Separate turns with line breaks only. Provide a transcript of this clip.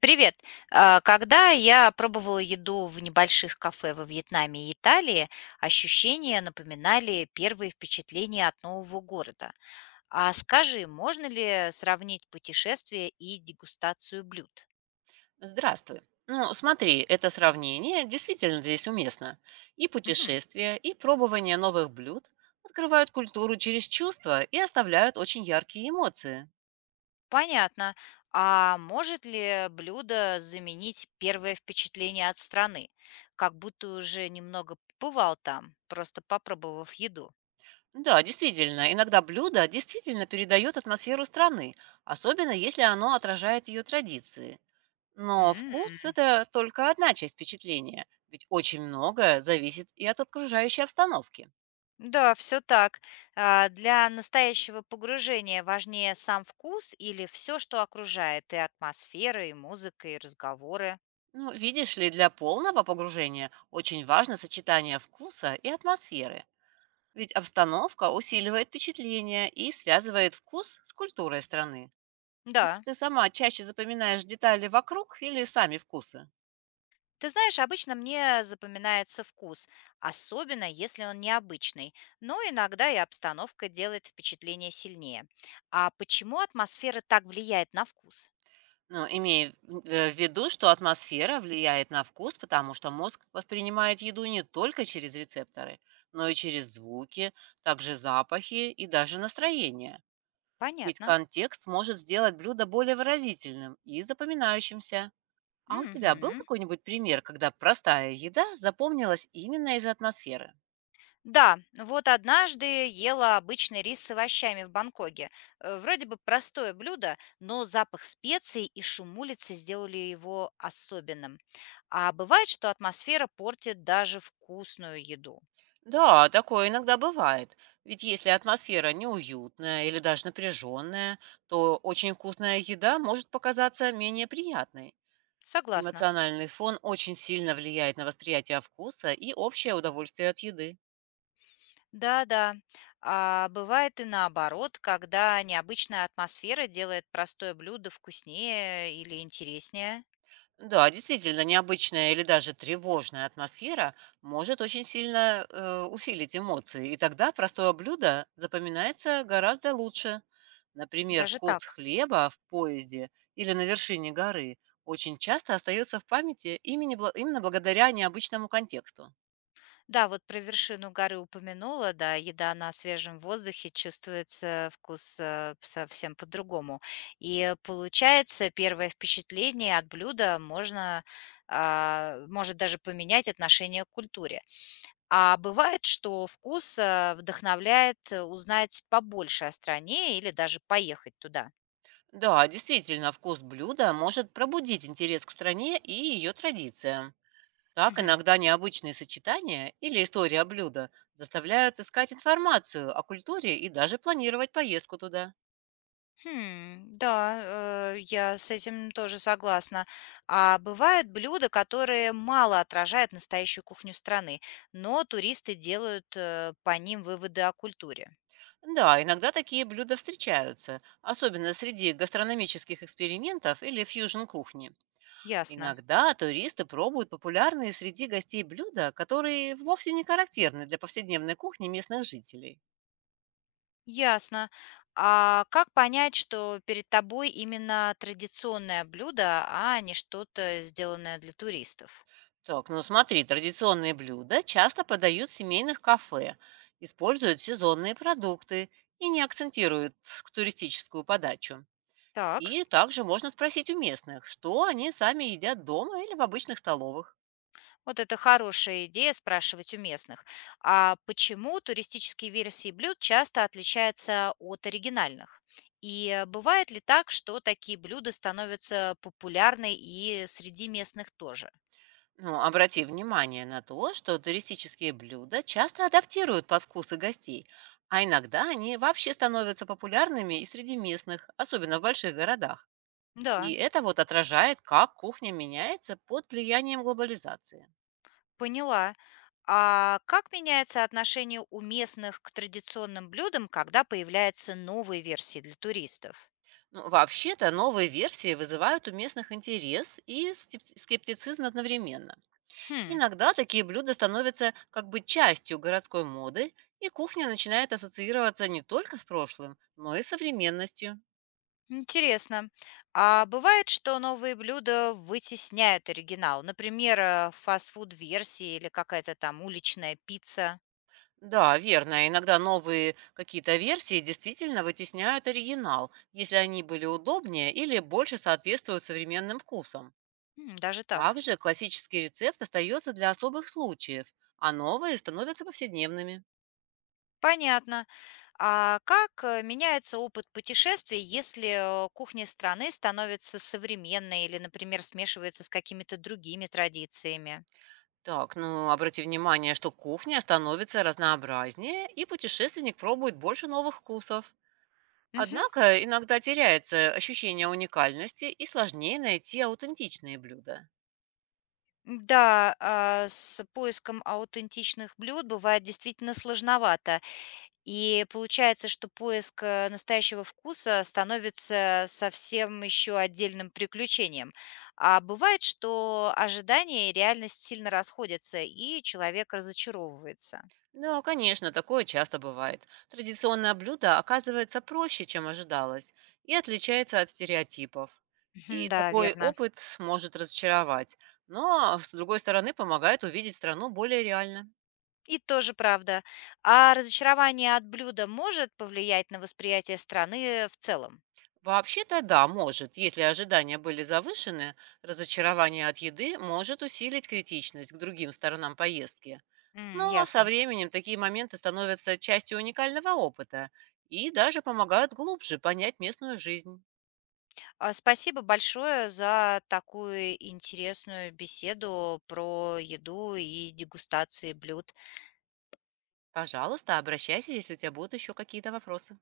Привет. Когда я пробовала еду в небольших кафе во Вьетнаме и Италии, ощущения напоминали первые впечатления от нового города. А скажи, можно ли сравнить путешествие и дегустацию блюд?
Здравствуй. Ну, смотри, это сравнение действительно здесь уместно. И
Мгм,
путешествия, и пробование новых блюд открывают культуру через чувства и оставляют очень яркие эмоции.
понятно. А может ли блюдо заменить первое впечатление от страны? Как будто уже немного побывал там, просто попробовав еду.
Да, действительно, иногда блюдо действительно передает атмосферу страны, особенно если оно отражает ее традиции. Но
М.
вкус– это только одна часть впечатления, ведь очень многое зависит и от окружающей обстановки.
Да, все так. Для настоящего погружения важнее сам вкус или все, что окружает: и атмосфера, и музыка, и разговоры.
Ну, видишь ли, для полного погружения очень важно сочетание вкуса и атмосферы, ведь обстановка усиливает впечатление и связывает вкус с культурой страны. Вот
Да.
ты сама чаще запоминаешь детали вокруг или сами вкусы?
Ты знаешь, обычно мне запоминается вкус, особенно если он необычный, но иногда и обстановка делает впечатление сильнее. А почему атмосфера так влияет на вкус?
Ну, имея в виду, что атмосфера влияет на вкус, потому что мозг воспринимает еду не только через рецепторы, но и через звуки, также запахи и даже настроение. Ведь
Понятно.
контекст может сделать блюдо более выразительным и запоминающимся. А у тебя был
Мгм.
какой-нибудь пример, когда простая еда запомнилась именно из-за атмосферы?
Да, вот однажды ела обычный рис с овощами в Бангкоке. Вроде бы простое блюдо, но запах специй и шум улицы сделали его особенным. А бывает, что атмосфера портит даже вкусную еду.
Да, такое иногда бывает. Ведь если атмосфера неуютная или даже напряженная, то очень вкусная еда может показаться менее приятной.
Согласна.
Эмоциональный фон очень сильно влияет на восприятие вкуса и общее удовольствие от еды.
Да-да. А бывает и наоборот, когда необычная атмосфера делает простое блюдо вкуснее или интереснее.
Да, действительно, необычная или даже тревожная атмосфера может очень сильно усилить эмоции, и тогда простое блюдо запоминается гораздо лучше. Например,
Даже
вкус
так.
хлеба в поезде или на вершине горы очень часто остается в памяти именно благодаря необычному контексту.
Да, вот про вершину горы упомянула, да, еда на свежем воздухе, чувствуется вкус совсем по-другому. И получается, первое впечатление от блюда можно, а, может даже поменять отношение к культуре. А бывает, что вкус вдохновляет узнать побольше о стране или даже поехать туда.
Да, действительно, вкус блюда может пробудить интерес к стране и ее традициям. Так, иногда необычные сочетания или история о блюда заставляют искать информацию о культуре и даже планировать поездку туда.
Хм, да, я с этим тоже согласна. А бывают блюда, которые мало отражают настоящую кухню страны, но туристы делают по ним выводы о культуре.
Да, иногда такие блюда встречаются, особенно среди гастрономических экспериментов или фьюжн-кухни.
Ясно,
Иногда туристы пробуют популярные среди гостей блюда, которые вовсе не характерны для повседневной кухни местных жителей.
ясно. А как понять, что перед тобой именно традиционное блюдо, а не что-то сделанное для туристов?
Так, ну смотри, традиционные блюда часто подают в семейных кафе, используют сезонные продукты и не акцентируют к туристическую подачу.
Так.
И также можно спросить у местных, что они сами едят дома или в обычных столовых.
Вот это хорошая идея спрашивать у местных. А почему туристические версии блюд часто отличаются от оригинальных? И бывает ли так, что такие блюда становятся популярны и среди местных тоже?
Ну, обрати внимание на то, что туристические блюда часто адаптируют под вкусы гостей, а иногда они вообще становятся популярными и среди местных, особенно в больших городах. И
Да,
это вот отражает, как кухня меняется под влиянием глобализации.
поняла. А как меняется отношение у местных к традиционным блюдам, когда появляются новые версии для туристов?
Ну, вообще-то новые версии вызывают у местных интерес и скептицизм одновременно.
Хм,
Иногда такие блюда становятся как бы частью городской моды, и кухня начинает ассоциироваться не только с прошлым, но и с современностью.
интересно. А бывает, что новые блюда вытесняют оригинал? Например, фастфуд-версии или какая-то там уличная пицца?
Да, верно, иногда новые какие-то версии действительно вытесняют оригинал, если они были удобнее или больше соответствуют современным вкусам.
М, даже так.
Также классический рецепт остается для особых случаев, а новые становятся повседневными.
Понятно. А как меняется опыт путешествий, если кухня страны становится современной или, например, смешивается с какими-то другими традициями?
Так, ну обрати внимание, что кухня становится разнообразнее, и путешественник пробует больше новых вкусов.
Мгм.
Однако иногда теряется ощущение уникальности и сложнее найти аутентичные блюда.
Да, а, с поиском аутентичных блюд бывает действительно сложновато. И получается, что поиск, настоящего вкуса становится совсем еще отдельным приключением. А бывает, что ожидания и реальность сильно расходятся, и человек разочаровывается.
Да, конечно, такое часто бывает. Традиционное блюдо оказывается проще, чем ожидалось, и отличается от стереотипов.
Мгм,
И
да,
такой
верно.
опыт может разочаровать, но, с другой стороны, помогает увидеть страну более реально.
И тоже правда. А разочарование от блюда может повлиять на восприятие страны в целом?
Вообще-то да, может. Если ожидания были завышены, разочарование от еды может усилить критичность к другим сторонам поездки.
М,
Но со
ясно.
временем такие моменты становятся частью уникального опыта и даже помогают глубже понять местную жизнь.
Спасибо большое за такую интересную беседу про еду и дегустации блюд.
Пожалуйста, обращайся, если у тебя будут еще какие-то вопросы.